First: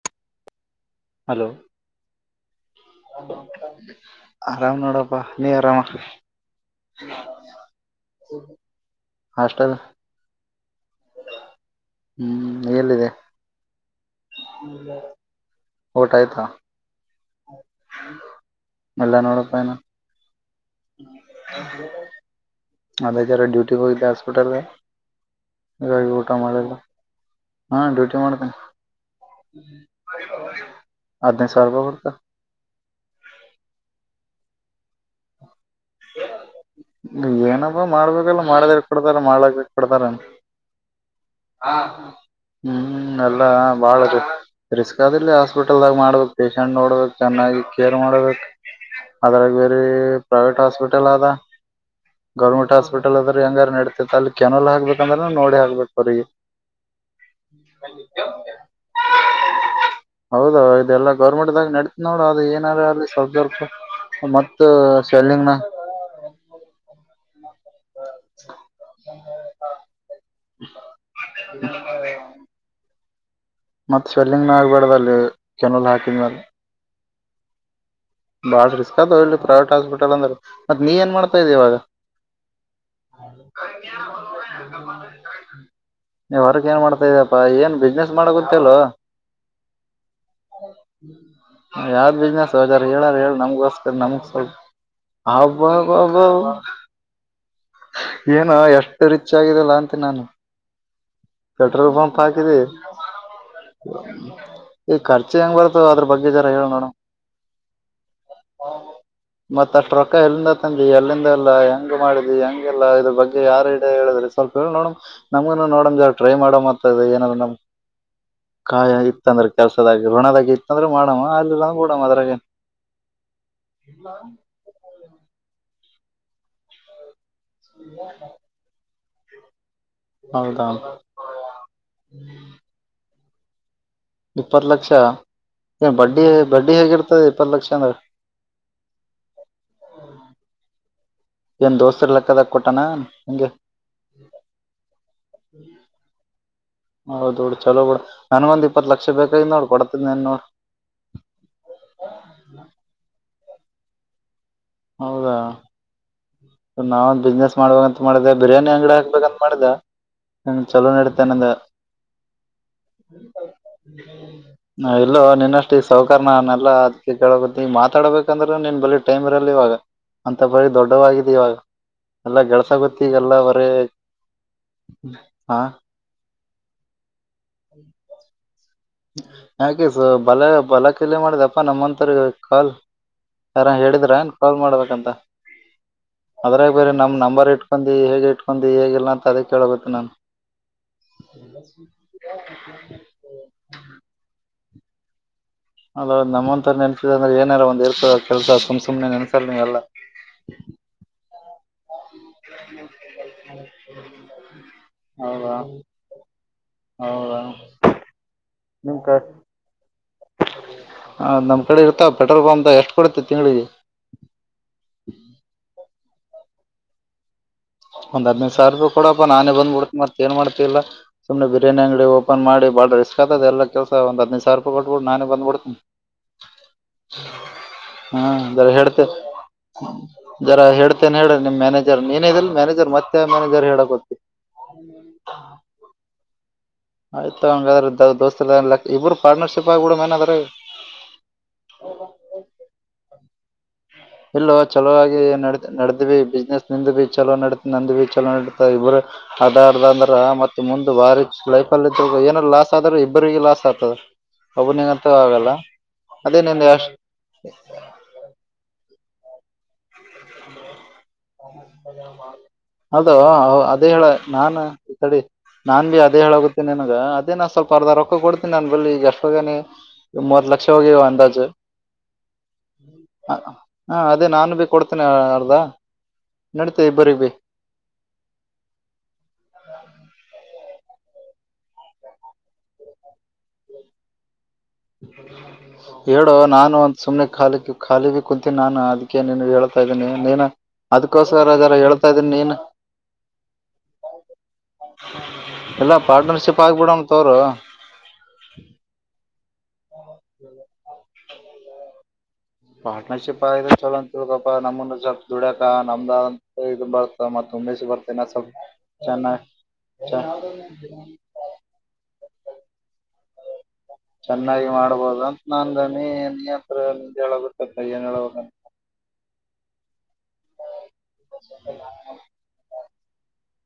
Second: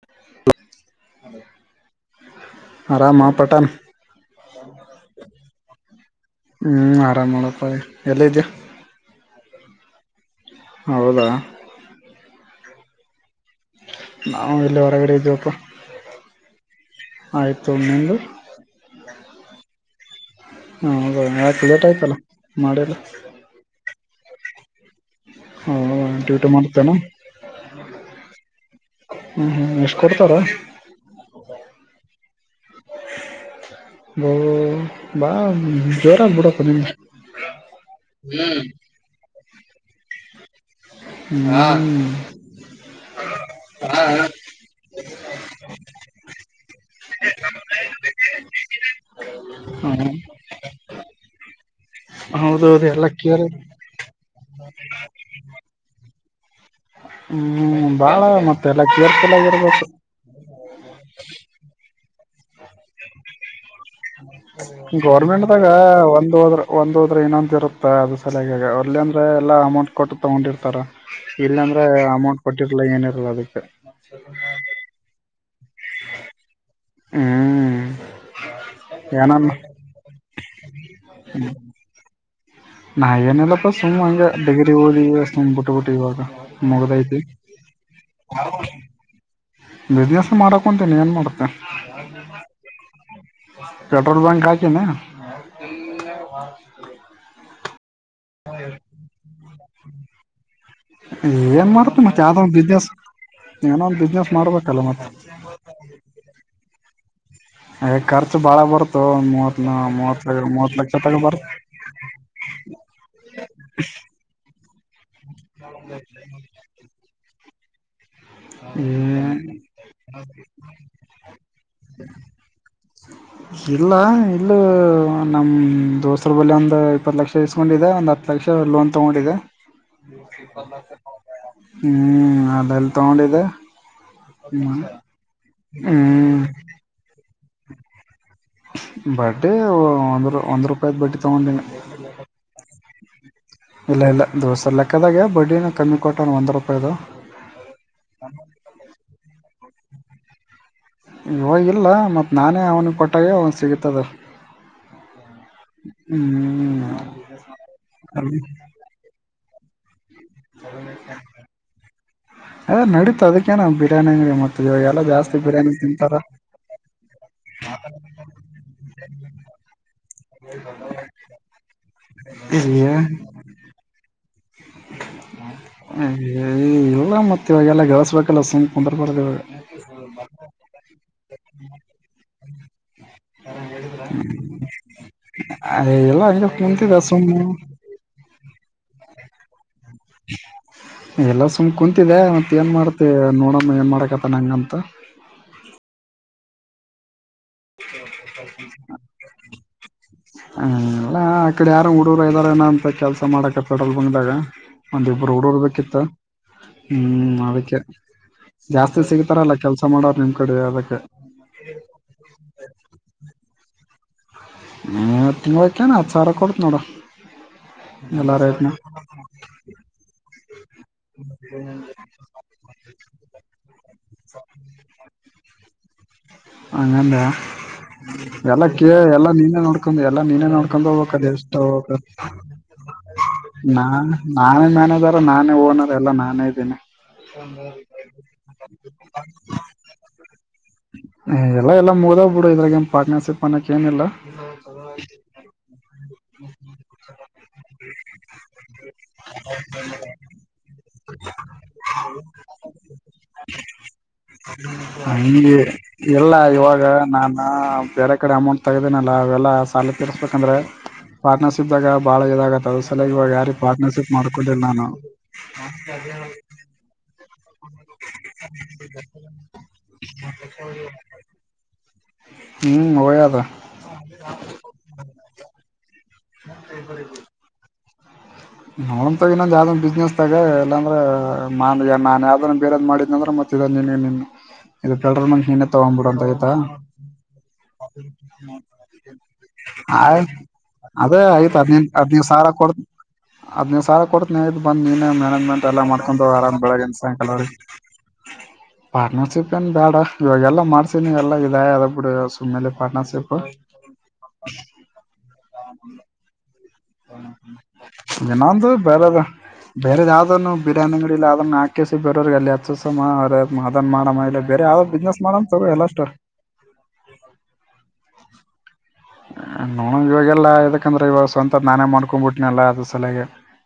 [inaudible] hello... ಆರಾಮ ಪಟಾನ್ [unintelligible] ಆರಾಮ್ ನೋಡಪ್ಪಾ ನೀ ಆರಾಮ ಹ್ಮ್ ಆರಾಮ್ ನೋಡಪ ಎಲ್ಲ ಇದ್ಯಾ ಹಾಸ್ಟೆಲ್..... ಹೌದಾ.... ಹ್ಮ್ ನೀ ಎಲ್ಲಿದೆ... ನಾವು ಇಲ್ಲಿ ಹೊರಗಡೆ ಇದ್ವಪ್ಪ ಊಟ ಆಯ್ತಾ ಆಯ್ತು ನಿಂದು... ಎಲ್ಲಾ ನೂರಾ ರೂಪಾಯ ನಾ ಹ ಹೌದ ಯಾಕ ಲೇಟ್ ಆಯ್ತಲ್ಲ ಮಾಡಿಲ್ಲ ಇಗೋಗಿದೆ ಹಸ್ಪಿಟಲ್ ಹೌದಾ ಹಾಗಾಗಿ ಊಟ ಡ್ಯೂಟಿ ಮಾಡಿ ಲ್ಲ ಮಾಡ್ತೇನ ಹಾ ಡ್ಯೂಟಿ ಮಾಡತನಿ ಹ್ಮ್ ಹ್ಮ್ ಎಷ್ಟ ಕೊಡ್ತಾರ..... ಅದನೈದ ಸಾವರೂಪೈ ಬರುತ್ತ ನಾ ಬಾ ಜರ ಬುಡ ಕೊ ಏನಪ್ಪ ಮಾಡ್ಬೇಕಲ್ಲ [unintelligible] ಮಾಡದ್ರ ಕೊಡ್ತಾರ ಮಾಲಕರಿಗೆ ಕೊಡ್ತಾರ ಹ ಹ್ಮ್ ಹ್ಮ್ ಎಲ್ಲಾ ಬಾಳದು ರಿಸ್ಕ್ ಆದಿಲ್ಲ ಹಾಸ್ಪಿಟಲ್ದಾಗ ಮಾಡ್ಬೇಕು ಪೇಶಂಟ್ ನೋಡ್ಬೇಕ ಚೆನ್ನಾಗಿ ಕೇರ್ ಮಾಡ್ಬೇಕು ಅದ್ರಾಗ ಬೇರೆ ಪ್ರೈವೇಟ್ ಹಾಸ್ಪಿಟಲ್ ಅದ..... ಗೌರ್ಮೆಂಟ್ ಹೌದೌದು ಎಲ್ಲ ಹಾಸ್ಪಿಟಲ್ ಅದ್ರ ಕೇರ್ ಹೆಂಗಾರ ನೆಡತೈತ್ ಅಲ್ಲಿ ಕೆನಲ್ ಹಾಕ್ಬೇಕಂದ್ರೆ ನೋಡಿ ಹಾಕ್ಬೇಕು ಹೊರಗೆ ಹ್ಮ್ ಬಾಳ ಮತ್ತ ಎಲ್ಲ ಕೇರ್ಫುಲ್ ಆಗಿರ್ಬೇಕ ಹೌದ ಇದೆಲ್ಲ ಗೌರ್ಮೆಂಟದಗ ನಡತ್ ನೋಡ ಅದು ಏನಾರ ಅ ಸ್ವಲ್...... ಗೌರ್ಮೆಂಟ್ದಾಗ ಒಂದ್ ಹೋದ್ರ ಒಂದ್ ಹೋದ್ರ ಇನ್ನೊಂದ ಇರುತ್ತ ಅದ ಸಲಯಾಗಿಗ ಅರ್ಲಿ ಅಂದ್ರೆ ಎಲ್ಲ ಅಮೌಂಟ್ ಕೊಟ್ಟು ತಗೊಂಡಿರ್ತಾರ ಇಲ್ಲ ಅಂದ್ರ ಅಮೌಂಟ್ ಕೊಟ್ಟಿರ್ಲ ಏನಿರಲ ಅದಕ್ಕ ಮತ್ತ ಸ್ವೆಲ್ಲಿಂಗ್ ನ ಆಗ್ಬಾಡ್ದ ಅಲ್ಲಿ ಕೆನಲ್ ಹಾಕಿದ್ಮ್ಯಲೆ ಹ್ಮ್... ಬಾಳ ರಿಸ್ಕ್ ಅಲಿ ಏನನ್ ಪ್ರೈವೇಟ್ ಹಾಸ್ಪಿಟಲ್ ಅಂದ್ರ ಮತ್ತತ್ ನೀ ಏನ್ ಮಾಡ್ತಾ ಇದಿ ಇವಾಗ ನಾ [inaudible] ಏನಿಲ್ಲಪ್ಪ ಸುಮ್ಮ್ ಹಂಗೆ ಡಿಗ್ರಿ ಓದಿ ಸುಮ್ಮ್ ಬಿಟ್ಬಿಟ್ಟು ಇವಾಗ ನೀ ವರ್ಕ್ ಏನ್ ಮಾಡ್ತಾ ಮುಗ್ದೈತಿ ಇದ ಾ ಏನ್ ಬಿಸ್ನೆಸ್ ಮಾಡ ಗೊತ್ತಲ್ ಬಿಸ್ನೆಸ್ ಮಾಡಕ್ ಕುಂತೀನಿ ಏನ್ ಮಾಡ್ತೆ ಯಾದ ಬಿಜನೆಸ ಹಾರ ಹೇಳಾರ ಹೇಳ ನಮ್ಗಸ್ಕರ್ ಪೆಟ್ರೋಲ್ ನಮಗ ಬಂಕ್ ಹಾಕಿನಿ ಸ್ವಲ್ಪಬ್ಬ ಒಬ್ಬ ಏನ ಎಷ್ಟು ರಿಚ್ ಆಗಿದೆಲ್ಲ ಅಂತ ನಾನು ಏನ್ ಪೆಟ್ರೋಲ್ ಮಾಡ್ತ ಮತ್ ಪಂಪ್ ಯಾವ್ದೋ ಒಂದ್ ಹಾಕಿದೆ ಬಿಸ್ನೆಸ್ ಏನೋ ಒಂದ್ ಬಿಸ್ನೆಸ್ ಮಾಡ್ಬೇಕಲ್ಲ ಈ ಮತ್ ಖರ್ಚೆ ಹೆಂಗ್ ಬರ್ತದ ಅದ್ರ ಬಗ್ಗೆ ಜರ ಹೇಳ ನೋಡಮ್ ಖರ್ಚು ಬಾಳ ಬರ್ತು ಒಂದ್ ಮೂವತ್ ಮತ್ತ ಅಸ್ಟ ರೋಕ್ಕ ಮೂವತ್ ಮೂವತ್ ಎಲ್ಲಿಂದತಂದಿ ಲಕ್ಷ ತಗ ಎಲ್ಲಿಂದ ಎಲ್ಲ ಹಂಗ ಮಾಡಿದಿ ಹಂಗೆಲ್ಲ ಇದ್ರ ಬಗ್ಗೆ ಯಾರ ಇಿಡ ಹೇಳಿದ್ರೆ ಸ್ವಲ್ಪ ಹೇಳಿ ನೋಡ ನಮ್ಗ ನೋಡಮ ಟ್ರೈ ಮಾಡೋ ಮತ ಇ ಏನ ನಮ್ ಕಾಯ ಇತ್ತಂದ್ರೆ ಬರ್ತ ಕೆಲ್ಸದಾಗ ಋಣದಾಗ ಇತ್ತಂದ್ರೆ ಮಾಡಮ್ಮ ಅಲ್ಲಿಲ್ಲಂದ ಬಿಡವ ಅದ್ರಾಗ ಇಲ್ಲ ಇಲ್ಲ ನಮ ದೋಸರ ಬಲಿ ಒಂದ ಇಪ್ಪತ್ತು ಲಕ್ಷ ಕೊಂಡಿದೆ ಒಂದ್ ಹತ ಲಕ್ಷ ಲೋನ್ ತಗೊಂಡಿದೆ ಹೌದಾ ಹ್ಮ್ ಅದೆಲ್ಲಿ ತಗೊಂಡಿದೆ ಇಪ್ಪತ್ತು ಹ್ಮ್ ಲಕ್ಷ ಏ ಬಡ್ಡಿ ಹ್ಮ್ ಬಡ್ಡಿ ಹೇಗಿರ್ತದೆ ಇಪ್ಪತ್ತು ಲಕ್ಷ ಅಂದ್ರೆ ಬಡ್ಡಿ ಒಂದ್ ಒಂದ್ ರೂಪಾಯದ ಬಡ್ಡಿ ತಗೊಂಡೀಿ ಆ ನಿನ್ಗೆ ಇಲ್ಲ ಇಲ್ಲ ದೋಸ್ತರು ಲೆಕ್ಕದಾಗೆ ಬಡ್ಡಿನೂ ಕಮ್ಮಿ ಕೊಟ್ಟ ಒಂದು ರೂಪಾಯಿದು ಹೌದ್ ಬಿಡು ಚಲೋ ಬಿೂಡ ನನ್ ಒಂದ್ ಇಪ್ಪತ್ ಲಕ್ಷ ಬೇಕೈ ನೋಡ್ ಕೊಡ್ತಿದ್ನ್ ನೋಡ್ ಇವಾಗಿಲ್ಲ ಮತ್ತು ನಾನೇ ಅವ್ನಿಗೆ ಕೊಟ್ಟಾಗ ಅವನು ಸಿಗತದ ಹೌದಾ ಹ್ಮ್ ಸ ನಾವ ಒಂದ ಬಿಸ್ನೆಸ್ ಮಾಡ್ಬೇಕ ಅಂತ ಮಾಡಿದೆ ಬಿರಿಯಾನಿ ಅಂಗಡಿ ಹಾಕ್ಬೇಕಂತ ಮಾಡಿದೆ ಹ ಚಲೋ ನಡತೇನೆಂದ ಏ ನಡಿತುಡ್ ಅದಕ್ಕೆೇ ನಾ ಬ ಬಿರಿಯಾನಿಂಗಡಿ ಮತ್ತ ಇವಾಗೆಲ್ಲ ಇಲ್ಲೋ ಜಾಸ್ತಿ ಬಿರಿಯಾನಿ ನಿನ್ಷ್ಟು ಈ ಸೌಕರ್ನೆಲ್ಲ ಅದಕ್ಕೆ ಕೇಳಬ ಮಾತಾಡ್ಬೇಕಂದ್ರೆ ನೀನ್ ಬಳೀ ಟೈಮ್ ಬ ಇವಾಗ ಅಂತ ಬರೀ ದೊಡ್ಡವಾಗಿದೆ ಇವಾಗ ಎಲ್ಲ ಗಳಸ ತಿಂತಾರ ಗೊತ್ತಗೆಲ್ಲ ಬರೇ ಹಾ ಇಲ್ಲ ಮತ್ತೆ ಇವಾಗೆಲ್ಲ ಗಳಿಸ್ಬೇಕಲ್ಲ ಸುಮ ಕುಂದ್ರ ಬರ್ವಾಗ ಯಾಕೆ ಸ ಬಲ ಬಲ ಕಲೆ ಮಾಡಿದೆಪ್ಪ ನಮ್ಮಥರ್ರಿಗೆ ಕಾಲ್ ಸಾರ ಹೇಳಿದ್ರಏನ್ ಕಾಲ್ ಮಾಡ್ಬೇಕಂತ ಎಲ್ಲ ಹಂಗೆ ಅದ್ರಾಗ ಬರ ಕುಂತಿದೆ ನಮ್ ಸುಮ್ಮ ನಂಬರ್ ಇಟ್ ಇಕಂದು ಹೇಗೆ ಇಟ್ಕೊಂಡ ಹೇಗಿಲ್ಲ ಅಂತ ಅದೇ ಕೇಳಳ್ಬೇಕು ನಾನು ಎಲ್ಲ ಸುಮ್ ಕುೂಂತಿದೆ ಮತ್ತ ಏನ್ ಮಾಡ್ತೆ ನೋಡಮ್ಮ ಏನ್ ಮಾಡಕತ್ತ ನಂಗಂತ ಅೌದು ನಮ್ಮಂತ ್ರ ಏನಾರ ಒ ಇರ್ ಕೆಲಸ ಸುಮ್ ಸುಮ್ನೆ ನನ್ಸಲ್ ನೀವೆಲ್ಲ ಹಲ್ಲ ಆ ಕಡೆ ಯಾರ ಹುಡುಗರು ಇದ್ದಾರನ ಅಂತ ಕೆಲ್ಸ ಮಾಡಕ ಪೆಟ್ರೋಲ್ ಬಂಗದಾಗ ಒಂದ ಯಿಬ್ರು ಹೌದಾ ಹುಡುಗರು ಬೇಕಿತ್ತು ಹೌದಾ ಹ್ಮ್ ಅದಕ್ಕೆ ನಿಮ್ ಜಾಸ್ತಿ ಕ ಸಿಗ್ತಾರಲ್ಲ ಕೆಲ್ಸ ಮಾಡೋ್ರ ನಿಮ್ ಕಡೆ ಅದಕ್ಕೆ ಹ ನಮ್ಮ ಕಡೆ ಇತೆ ಪೆಟ್ರೋಲ್ ಪಂಪ್ಂತ ಎಷ್ಟ ಕೊಡತೆ ತಿಂಗಳಿಗೆ ನ ತಿಂಗಳಕೇನಾ ಹತ್ತು ಸಾವಿರ ಕೊಡ್ತು ನೋಡು ಒಂದ್ದ್ೈದು ಸಾವಿರ ರೂಪಿ ಕೊಡಪ್ಪಾ ನಾನೇ ಬಂದ್ಬಿಡ್ತೆ ಮತ್ತ್ತ ಏನ್ ಮಾಡ್ತಿ ಇಾ ಸುಮ್ಮನೆ ಬಿರಿಯಾನಿಂಗಡಿ ಓಪನ್ ಮಾಡಿಾ ರಿಸ್ಕ್ತದೆ ಎಲ್ಲ ಕೆಲಸ ಒ ಹದಿನದುಾವರ ರೂಪಾಯಿ ಕೊಬಿು ನಾನೇ ಬಂದಬಿಡ್ತನಿ ಅಂಗಂದ್ಯಾ ಹಾ ಎಲ್ಲ ಜರ ಕ ಹೇಳ್ತೆ ಎಲ್ಲಾ ನೀನೇ ನೋಡ್ಕೊಂಡು ಎಲ್ಲಾ ನೀನ ಜರ ನೋಡ್ಕೊಂಡು ಹೋಗಬೇಕದೆ ಎಷ್ಟ ಹೋಗ ಮ್ಯೇಜರ್ ಮತ್ತೆ ಮ್ಯೇಜರ್ ಹೇಳೋ ಗೊತ್ತ ನಾನೇ ಮ್ಯಾನೇಜರ್ ನಾನೇ ಓನರ್ ಎಲ್ಲ ನಾನೇ ಇದ್ದೀನಿ ಆಯ್ತು ಹಂಗ್ರ ದೋಸ್ತಕ್ ಇಬ್ಬರು ಪಾರ್ಟನರ್ಶಿಪ್ ಆಗಿಬಿಡಮ್ಮೇನ್ ಅದರಾಗೆ ಎಲ್ಲ ಎಲ್ಲ ಮುಗದೋಗ್ ಬಿಡು ಇದ್ರಾಗ ಏ ಪಾರ್ನರ್ಶಿಪ್ ಅನ್ನಕ ಏನಿಲ್ಲ ಇಲ್ಲ ಚಲೋಗಿ ನಡ ನಡೆದ್ ಬಿಸ್ನೆಸ್ ನಿಂದ ಭ ಚಲೋ ನಡ ನಂದ ಭ ಚಲೋ ನಡತ ಇಬ್ರು [unintelligible] ಅಧಾರ್ಧ ಅಂದ್ರ ಮತ್ತೆ ಮುಂದ ಬಾರಿ ಲೈಫಲ್ಲಿ ಇದ್ರ ಏನಾದ ಲಾಸ್ ಆದ್ರೆ ಇಬ್ಬ್ರರಿಗೆ ಲಾಸ್ ಆಗ್ತದ [unintelligible] ಒಬ್ಬ ನೀಂಗಂತ ಆಲ್ಲ ಹಂಗೆ ಇಲ್ಲ ಇವಾಗ ನಾನು ಬೇರೆ ಕಡೆ ಅಮೌಂಟ್ ತಗ್ದನಲ್ಲ ಅವೆಲ್ಲ ಪಾಲತಿ ರಸ್ಪ್ಪ ಕಂದರೆ ಪಾರ್ಟನರ್ಶಿಪ್ ದಾಗ ಬಾಳ ಇದಾಗತ್ತ ಅದ ಸಲ ಅದು ಇವಾಗ ಯಾರ ಅವ್- ಅದೇ ಹೇಳ ಪಾರ್ಟ್ನರ್ಶಿಪ್ ಮಾಡ್ಕೊಂಡಿ ನಾನ್ ನಾನು ಹಾ ನ [unintelligible] ಇದೇ ನ ಸ್ವಲ್ಪ ಅರ್ಧ ರೊಕ್ಕ ಕೊತೀನಿ ನಾನನ್ ಬಳಿ ಎಷ್ಟೊನೆ ಮೂವತ್ ಲಕ್ಷ ಹೋಗಿವವ ಅಂದಾಜು ಹ್ಮ್ ಹ ಒಯ್ಯದ ಹಾ ಅದೇ ನಾನು ಭ ಕೊಡ್ತೇನೆ ಅರ್ದ ನಡತೇ ಇಬ್ಬರಿ ಭ ನೋ ತ ಇನ್ನೊಂದ ಯಾವ್ದ್ ಬಿಸ್ನೆಸ್ ತಗ ಇಲ್ಲಾಂದ್ರೆ ಮಾ ನಾ ಯಾವ್ದ ಬೇರದ್ ಮಾಡಿದ್ ಅಂದ್ರೆ ಮತ್ತೆ ಇಲ್ಲ ನಿನಗೆ ನಿನು ಹೇಳು ನಾನು ಒಂದ ಸುಮ್ನೆ ಖಾಲಿಕ್ಕೆ ಖಾಲಿ ಭ ಕುಂತೀ ನಾನು ಅ ಅೆ ನೀ ಹೇಳ್ತಾ ಇದ್ದೀನಿ ಆಯ್ ನೀನು ಅದೇ ಅದಕೋಸ್ಕರ ಅದರ ಹೇಳ್ತಾ ಇದ್ದೀನಿ ನೀನು [unintelligible] [unintelligible] ಹದ್ನೀ ಸರ ಕೊತ್ ಬಂದ ನೀನ ಮಾನೇಜ್ಮೆಂ ಎಲ್ಲ ಮಾಡಕೊಂಡು ಆರಾಮ್ ಪಾರ್ಟ್ನರ್ಶಿಪ್ ಬಳ ಆಗ್ಬಿಡೋಣ ತೋರು ಸಾಯಂಕಾಲಿ ಪಾರ್ಟ್ನರ್ಶಿಪ್ ಏನ್ ಬೇಡ ಇವಾಗೆಲ್ಲ ಮಾಡ್ಸಿನ ಎಲ್ಲಾ ಇದ ಅದ ಬಿಡು ಸುಮ್ಮನೆ ಪಾರ್ಟ್ನರ್ಶಿಪ್ ಪಾರ್ಟನರ್ಶಿಪ್ ಆಗ ಚಲೋ ಅಂತ ತಿಳ್ಕಪ್ಪಾ ನಮ್ಮ ಸ್ವಲ್ಪ ದುಡ್ಯಕ ನಮ್ದ ಇದ ಬರ್ತ ಮತ್ತುಂಬೆ ಬರ್ತ ಏನೊಂದು ಬೇರೆದ ಬೇರೆ ಯಾವ್ದ ಬಿರಿಯಾನಿಗಳ ಇಲ್ಲ ಅದನ್ನ ಹಾಕಸಿ ಬರೋ ಅಲ್ಲಿ ಹಸ ಅದನ್ ಮಾಡ ಇ ಬೇರೆ ಚೆನ್ನಾಗಿ ಯಾವ್ದ್ ಬಿಸ್ನೆಸ್ ಮಾಡಣ ಎಲ್ಲ ಅಷ್ಟರ್ [unintelligible] ನಿೆ ಹೇಳ ಬರ್ತ ಕೈಯ್ಯನ್ ಹೇಳ [unintelligible] ನೋ ಇವಾಗಲ್ಲ ಯದಕಂದ್ರೆ ಇವಾಗ ಸ್ವಂತ ನಾನೇ ಮಾಡ್ಕೊಂಡ್ಬಿಟ್ಟನಲ್ಲಾ ಅದ ಸಲಯಗೆ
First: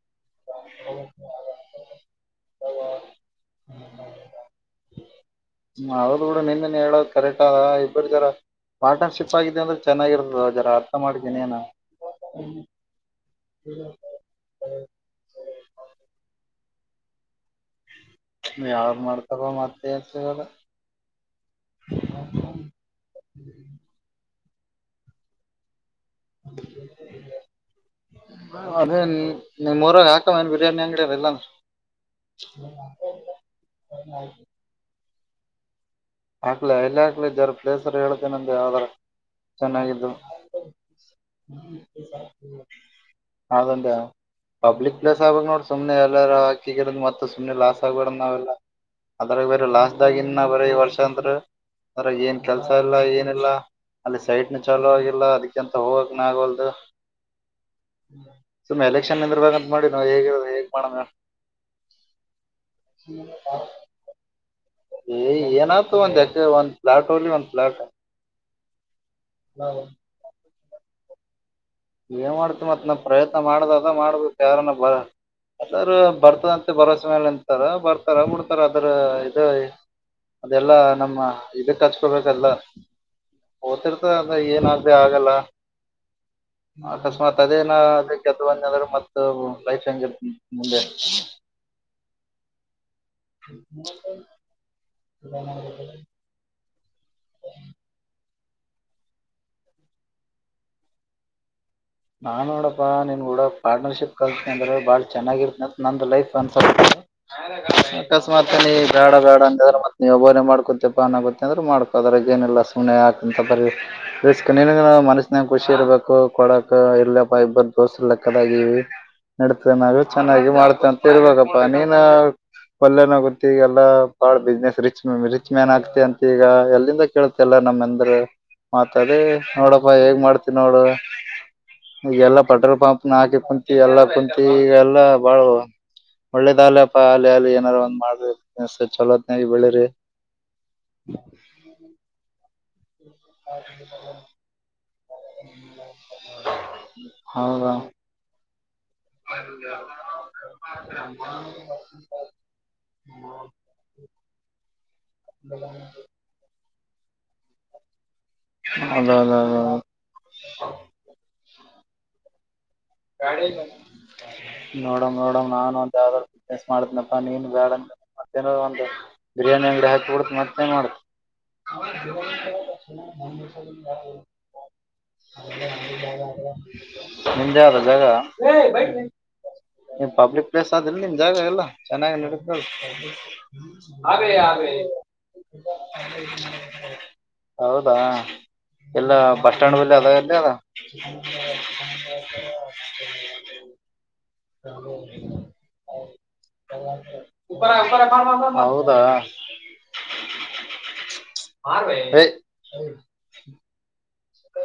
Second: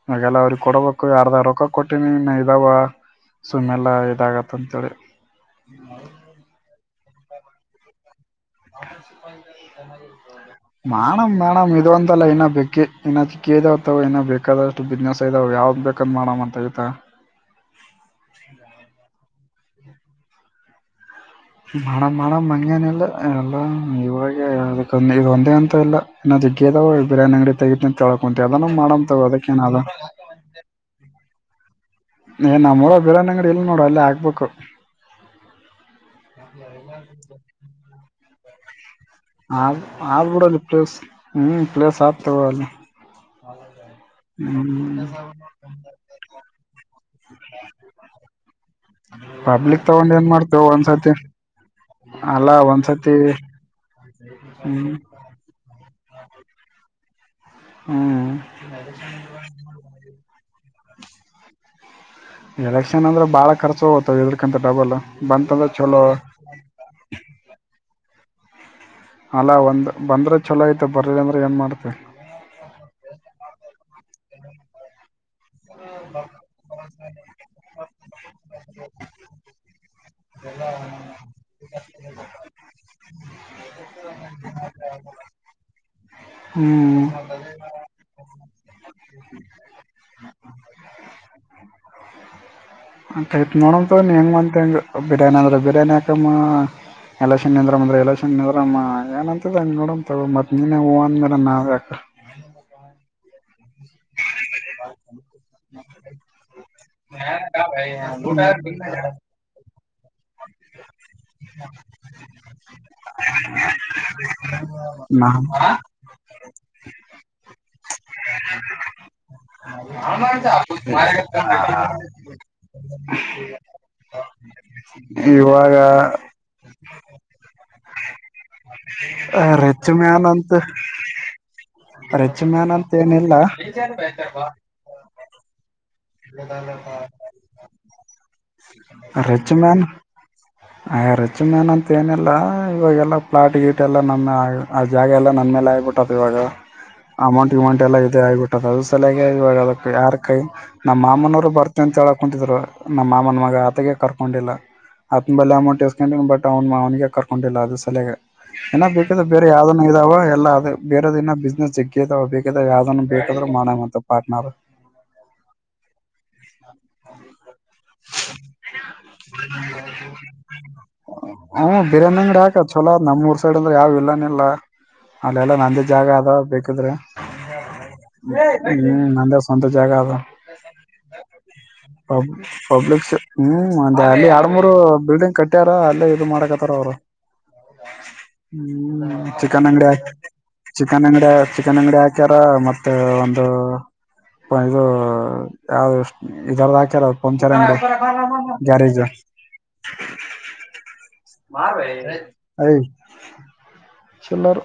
ಇವಾಗಲ್ಲ [unintelligible] ಕೊಡಬೇಕು ಯಾರದ ರೊಕ ಕೊಟ್ಟಿನಿ ಇದಾವ ಸುಮ್ಮ್ನೆಲ್ಲ ಇದಾಗತ್ತ ಅಂತೇಳಿ ಹ್ಮ ಅವ್ರ್ ಬಿೂಡ ನಿಂದೆ ಹೇಳೋದ್ ಕರೆಕ್ಟ್ ಆದ ಇಬ್ಬರು ಜರ ಪಾರ್ಟ್ನರ್ಶಿಪ್ ಆಗಿದೆ ಅಂದ್ರೆ ಚೆನ್ನಾಗಿರ್ತದ ಜರ ಅರ್ಥ ಮಾನಮ ಮಾಡ್ಕನಿ ಏನ ಮೇಣಮ ಇದು ಒಂತಲ್ಲ ಇನ್ನ ಪಿಕ್ಕಿ ಇಏ ಚಿಕ್ಕಿ ಇದದಾವ ಇಏ ಬೇಕಾದಷ್ಟು ಬಿಸ್ನೆಸ್ ಇದಾವ ಯಾವ್ದ ಬೇಕಂದ್ ಮಾಡವ ಅಂತ ಆತ ನೀ ಯಾವು ಮಾಡ್ತಾರ ಮತ್ತೆಗಲ್ಲ ಮಾಡ ಮಾಡ ಮಂಗೇನ ಇಲ್ಲ ಎಲ್ಲ ಇವಾಗ ಅದಕ್ಕೊ ಇ ಒಂದೇ ಅಂತ ಇಲ್ಲ ನಾಗದಾವ ಬಿರಯಾನಿ ಅಂಗಡಿ ತೆಗತಿಂತ ತಳ್ಕೊಂತ ಅದಾನ ಅದೇ ಡಂತಾವ ಅದಕ್ಕೇಏನದ ನಿಮ್ಮೂರಾಗ ಹಾಕವ ಏನ್ [unintelligible] ಬಿರಿಯಾನಿ ಅಂಗಡಿ ಅದ ಇಲ್ಲಾಂದ್ರ ಏ ನಮ್ಮ್ಊ ಬೇಡೋ ಅಂಗಡಿ ಇಲ ನೋಡು ಅಲ್ಲಿ ಆಗ್ಬೇಕು [unintelligible] ಹಾಕ್ಲ ಎ ಇಲ್ಲಿ ಹಾಕ್ಲಿ ಜರರ್ ಪ್ಲೇಸರ್ ಹೇತೇನೆ ಅಂದ ಯಾವ್ದಾರ ಆ ಚೆನ್ನಾಗಿದ್ದು ಆಡ್ಬಿಡಲ್ಲಿ ಪ್ಲೇಸ್ ಹ್ಮ್ ಪ್ಲೇಸ್ ಆಗ್ತಗ ಅಲ್ಲಿ ಅದೊಂದ ಪಬ್ಲಿಕ್ ಹ್ಮ್ ಪಲೇಸ್ ಆಗ್ಬೇಕಕ್ ನೋಡಿ ಸುನೆ ಎಲ್ಲಾರರಾಕ್ಕಿ ಮತ್ತ ಸು್ನೆ ಲಾಸ್ ಆಗ್ಬೇಡ ನಾವೆಲ್ಲ - ಅದ್ರ ಬೇರ ಪಬ್ಲಿಕ್ ಲಾಸ್ ತಗೊಂಡ್ ದಾಗ ಏನ್ ಇನ್ನ ಮಾಡ್ತೇವ ಬರೀ ವರ್ಷ ಒಂದ್ಸತಿ ಚಂದ್ರರು ಅಂದ್ರ ಏನ್ ಅಲ್ಲ ಕೆಲ್ಸ ಇಲ್ಲ ಒಂದ್ಸತಿ ಏನಿಲ್ಲ ಅಲ್ಲಿ ಸೈಟ್ನು ಚಾಲೂ ಹ್ಮ್ ಆಗಿಲ್ಲ ಅದಕಿಂತ ಹೋಗಕನ ಆಗಲ್ದು ಹ್ಮ್ ಸುಮ್ಮ್ ಎಲೆಕ್ಷನ್ಂದ್ರ ಬಂತ ಮಾಡಿ ನಾ ಹೇಗಿರದ ಹೇಗ್ ಮಾಡೋಣ ಎಲೆಕ್ಷನ್ ಅಂದ್ರೆ ಬಾಳ ಖರ್ಚು ಹೋಗ್ತವೆ ಇದಕಂತ ಡಬಲ್ ಏ ಬಂತಂದ್ರೆ ಏನಾಯ್ತು ಚಲೋ ಒಂದ್ ಎಕ [inaudible] ಅಲ್ಲ ಒಂದು ಬಂದ್ರೆ ಚಲೋಯತೆ ಬರ್ರ ಅಂದ್ರೆ ಏನು ಮಾಡ್ತವೆ [unintelligible] ಏ ಮಾಡ್ತಿ ಮತ್ತತ್ ನಾ ಪ್ರಯತ್ನ ಮಾಡ್ದ ಅದ ಮಾಡ್ಬೇಕು ಯಾರನ್ನ ಬ [unintelligible] ಅದ್ರ ಬರ್ತದಂತೆ ಭರವಸೆ ಮೇಲೆ ನಿಂತಾರ ಬರ್ತಾರ ಬಿಡ್ತಾರ ಅದ್ರ ಇ [unintelligible] ಅದೆಲ್ಲಾ ನಮ್ಮ [unintelligible] ಇದಕ್ ಹಚ್ಕೊಬೇಕಲ್ಲ ಓದ್ತಿರ್ತ ಅಂದ ಏನ ಆಾಗದೆ ಆಗಲ್ಲ [unintelligible] ಹ್ಮ್ ಅಕಸ್ಮಾತ್ ಅದೇನ ಅದಕ್ಕೆತಂದಾದ್ರರು ಮತ್ತ ಲೈಫ್ ಹೆಂಗಗೆ ಮುಂದೆ [unintelligible] ಆತ್ ನೋಡೋಂತ ನೀ ಹೆಂಗೆ ಬಂತ ಹೆಂ ಬಿರಿಯಾನಿ ಅಂದ್ರೆ ಬಿರಿಯಾನಿ ಯಾಕಮ್ಮ [unintelligible] ಎಲೆಕ್ಷನ್ ನಿಂದ್ರ ಅಂದ್ರೆ ಎಲೆಕ್ಷನ್ ನಿರಮ್ಮ ಏನಂತಿದೆಂಗ ನೋಡ ಮತ್ತೆ ನೀನ್ನೇ ಹೂವು ಅಂದ ಮೇಲೆ ನಾವು ಯಕ [unintelligible] ನಾನ್ ನೋಡಪ್ಪಾ ನಿನ್ ಕೂಡ ಪಾರ್ಟನರ್ಶಿಪ್ ಕಲ್ತೀನ ಅಂದ್ರೆ ಬಾಳ ಚೆನ್ನಾಗಿರ್ತ ನಂದ ಲೈಫ್ ಅನ್ಸ [unintelligible] ಅಕಸ್ಮಾತ್ ನೀ ಬೇಡ ಬೇಡ ಅಂದ್ರೆ ಮತ್ತತ್ ನೀವ ಒಬ್ಬರೇ ಮಾಡ್ಕೊತ್ತೆ ಪನ್ಗೊತ್ತೆ ಅಂದ್ರರು ಮಾಡ್ಕೊ ಅದರ ಏನೆಲ್ಲ ಸುಮ್ಮನೆ ಆಂತ ಬರಸ್ಕ ನ ಮನಸನ ಖುಷಿ ಇರಬೇಕು ಎಲ್ಲಪ್ಪ ಇಬ್ಬರ್ ದೋಸೆ ಲೆಕ್ಕದಗೀವಿ ನಡ್ತೇ ನಾವ ಚೆನ್ನಾಗಿ ಮಾಡ್ತೇ ಅಂತ ಇರ್ಬೇಕಪ್ಪ ನೀನ್ ಪಲ್ನ ಗೊತ್ತ ಈಗೆಲ್ಲ ಬಾಳ ಬಿಸ್ನೆಸ್ ರಿಚ್ ರಿಚ್ ಮ್ಯಾನ್ ಇವಾಗ ಆಗ್ತೆ ಅಂತ ಈಗ ಎಲ್ಲಿಂದ ಕೇಳತಲ್ಲ ನಮ್ಮಂದ್ರೆ ಮತ್ದೇ ರಿಚ್ ನೋಡಪ್ಪಾ ಹೇಗ್ ಮ್ಯಾನ್ ಅಂತ ಮಾಡ್ತ ನೋಡು ಈ ಎಲ್ಲಾ ರಿಚ್ ಮ್ಯಾನ್ ಪೆಟ್ರೋಲ್ ಅಂತ ಪಂಪ್ನ ಏನಿಲ್ಲ ಹಾಕಿ ಕುಂತು ಎಲ್ಲ ಕುಂತು ಎಲ್ಲ ಬಾಳ ಒಳ್ಳೇದಾಲಪ ಅಲ ಅಲ್ಲಿ ಏನಾರು ಒಂದ್ ಮಾಡ್ರಿ ಚಲೋದನಾಗಿ ಬೆಳಿರಿ ಆಯ ರೆಚು ಮೇನ ಅಂತ ಏನಿಲ್ಲ ಇವಾಗೆಲ್ಲ ಪ್ಲಾಟ್ ಗೀಟೆಲ್ಲ ನಮ್ಮೆ ಆಗ ಆ ಜಾಗ ಎಲ್ಲ ನನ್ ಮೇಲೆ ಆಗಿಬಿಟ್ಟತ್ ಇವಾಗ ಅಮೌಂಟ್ ಹೌದಾ ವಿಮೌಂಟ್ ಎಲ್ಲ ಇದದೆ ಆಗಿಬಿಟ್ಟು ಇ ಅದು ಸಲಯಾಗಿ ಇವಾಗ ಅದಕ್ಕೆ ಯಾರ ಕೈ ನಮ್ಮ ಮಾಮನವರು ಬರ್ತ ಅಂತ ಹೇಳ ಕುೂಂತಿದ್ರು ನಮ್ಮ ಮಾಮನ ಮಗ ಆತಗೆ ಕರ್ಕೊಂಡಿಲ್ಲ [unintelligible] ಲ್ಲ ಅಮೌಂಟ್ ಎೇಸ್ಕೊಂಡು ಬಟ್ ಅವ್ನು ಅವನಿಗೆ ಕರ್ಕೊಂಡಿಲ್ಲ ಅದು ಸಲಯಾಗಿ [unintelligible] ಏ ಬೇಕ ಬೇರೆ ಹೌದೌದೌದು ಯಾವ್ದನ್ ಇದಾವ ಎಲ್ಲಾ ಅ ಬೇರೆದ ಬಿಸ್ನೆಸ್ ಜಗ್ಗೆ ಇದಾವ ಬೇಕ ಯಾವ್ದನ್ ಬೇಕಾದ್ರೆ [unintelligible] ನೋಡಮ ನೋಡಮ್ ನಾನನ್ ಒಂದ ಯಾವ್ದಾದ್ ಬಿಸ್ನೆಸ್ ಮಾಡತನಪ್ಪಾ ನೀನ್ ಬೇಡ ಮತ್ತೇನ ಒಂದು ಬಿರಿಯಾನಿ ಅಂಗಡಿ ಹಾಬಡ ಮತ್ ಹ ಬಿರಿಯಾನಿ ಅಂಗಡಿ ಹಾಕತ್ ಚೊಲೋ ನಮ್ಊರ್ ಸೈಡ್ ಅಂದ್ರೆ ಯಾವ್ ಇಲ್ಲಾನ ಇಲ್ಲ ಅಲ್ಲೆಲ್ಲ ನಂದೇ ಜಾಗ ಅದಾವ ಬೇಕಿದ್ರೆ ನಿಮ್ದೇ ಆದ ಜಾಗ ಹ್ಮ್ ನಂದೇ ಸ್ವಂತ ನೀಪಬ್ಲಿಕ್ ಪ್ಲೇಸ್ ಆದಿಲ್ಲ ನಿಮ್ ಜಾಗ ಎಲ್ಲ ಚೆನ್ನಾಗಿ ಬ್ ನಡೀತದ ಪಬ್ಲಿಕ್ ಹ್ಮ್ ಅ ಅಲ್ಲಿ ಎರಡು ಮೂರು ಬಿಲ್ಡಿಂಗ್ ಕಟ್ಟ್ಯಾರ ಅಲ್ಲೇ ಇದು ಮಾಡಕತ್ತಾರ ಅವ್ರು ಹೌದಾ ಹ್ಮ ಎಲ್ಲ ಬಸ್ ಚಿಕನ್ ಸ್ಟಾಂಡ್ ಅಂಗಡ ಬಲ್ಲಿ ಅದ ಎಲ್ಲಿ ಅದ ಚಿಕನ್ ಅಂಗಡ ಚಿಕನ್ ಅಂಗಡಿ ಹಾಕ್ಯಾರ ಮತ್ತೆ ಒಂದು ಹ ಯಾವ ಇದರ್ದ ಹಾಕ್ಯಾರ ಪಂಚರ್ ಹೌದಾ ಗ್ಯಾರೇಜ್ ಮಾಡ ಏ ಭ ಅ ಚಲ್ಲರ್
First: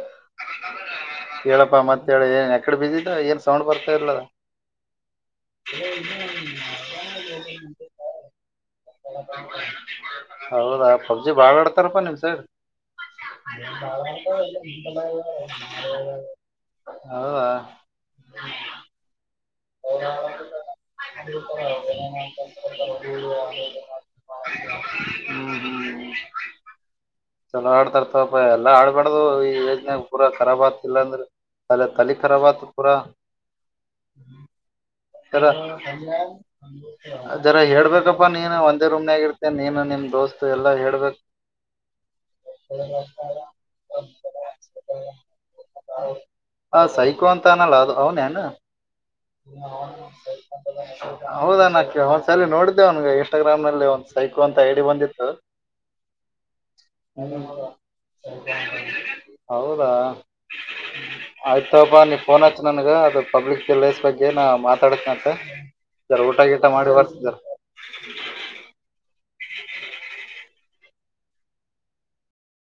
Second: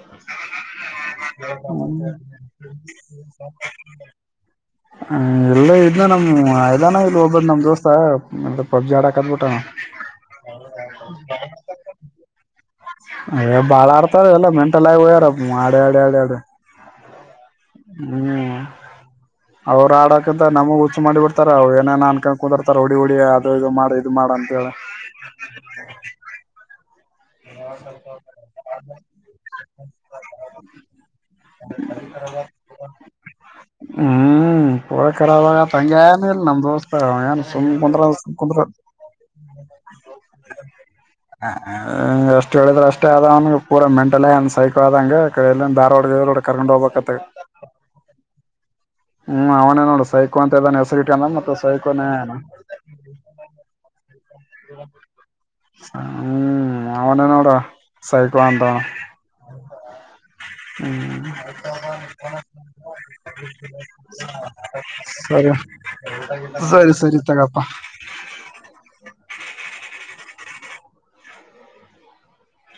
ಹ ಹೇಳಪ್ಪ ಮತ್ತೆ ಹೇಳಿ ಏನ್ ಎಕಡೆ ಬಿದ್ದಿದ್ದ ಏನ್ ಸೌಂಡ್ ಬರ್ತಾ ಇರ್ಲದ ಹ ಎಲ್ಲ ಇದನ ನಮ್ ಆಯದಾನ ಇ ಒಬ್ಬದ್ ನಮ್ ದೋಸ್ತ ಎ ಪಬ್ಜಿ ಆಡಾಕದ್ಬಿಟ್ಟ ಹೌದಾ ಪಬ್ಜಿ ಬಾಳ್ ಆಡ್ತಾರಪ್ಪಾ ನಿಮ್ ಸೈಡ್ ಏ ಬಾಳ ಆಡ್ತಾರ ಎಲ್ಲ ಮೆಂಟಲ್ ಆಗಿ ಹೋಗ್ಯಾರ ಆಡಿ ಆಡಿ ಆಡಿ ಆಡಿ ಹೌದ ಹ್ಮ್ ಅವ್ರು ಆಡಕ ಅ ನಮಗ್ ಹುಚ್ಚು ಮಾಡಿ ಬಿಡ್ತ ಅವ್ ಏನೇನ ಅನ್ಕೊಂಡ ಕುರ್ತಾರ ಹೊಡಿ ಹೊಡಿ ಅದು ಇದು ಮಾಡ ಇದು ಮಾಡ ಅಂತ ಹೇಳ ಹ್ಮ ಹ್ಮ್ ಚಲೋ ಆಡ್ತರ್ತವಪಾ ಎಲ್ಲ ಆಡ್ಬಾರಡ್ದು ಈ ಯೋಜನೆ ಪೂರಾಖರಾಬ್ ಆಗ್ತಿಲ್ಲ ಅಂದ್ರ ಅೆ ತಲ್ಲಿಖರಬತ ಪೂರಾ ಹ್ಮ್ ಪ ರ ಏನ್ ಅರ ಸುಮ್ ಕುಂದ್ರ ಹೇಳ್ಬೇಕಪ್ಪ ಸುಮ್ ನೀನ್ ಕುಂದ್ರ ಒಂದೇ ರೂಮ್ನ ಆಗ ಮತ್ತೆ ನೀನು ನಿಮ್ ದೋಸ್ತು ಎಲ್ಲಾ ಹೇಳ್ಬೇಕು ಹಾ ಹ ಅಷ್ಟು ಹೇಳಿದ್ರೆ ಅಷ್ಟೇ ಆದ ಅವನ ಪೂರ ಮೆಂಟಲ ಅನ್ ಸೈಕೋ ಆದಂಗೆ ಕ ಎಲ್ಲಿ ಧಾರವಾಡಗೆರುೋ ಕರ್ಕೊಂಡು ಹೋಗ್ಬೇಕತ್ತ ಪ ನಲ್ಲಾ ಅವನ್ಣ ಹ್ಮ್ ಅವನೇ ನೋಡ ಸೈಕೋ ಅಂತ ಇದಾನನ್ ಹೆಸರು ಗ ಮತ್ತೆ ಹೌದಾ ನಾ ಕೇ- ಸೈಕೋನ ಒಂದ್ಸಲಿ ನೋಡಿದ್ದೆ ಅವ್ನಿಗೆ ಇನ್ಸ್ಟಾಗ್ರಾಮ್ ನಲ್ಲಿ ಒಂದು ಸೈಕೋ ಅಂತ ಐಡಿ ಬಂದಿತ್ತು ಹ್ಮ್ ಅವನನ ಅವಡ ಸೈಕ್ಳ ಆಂತ ಹೌದಾ ಆಯ್ತಬಾ ನೀ ಫೋನ್ ಹಚ್ಚು ನನ್ಗ ಅದು ಪಬ್ಲಿಕ್ ಪಲೇಸ್ ಬಗ್ಗೆ ನಾ ಮಾತಾಡ ಮತ್ತೆ ಸರಿ ಇದರ ಊಟ ಗೀಟ ಮಾಡಿ ಬರ್ತಿದಾರ ಅಪ್ಪ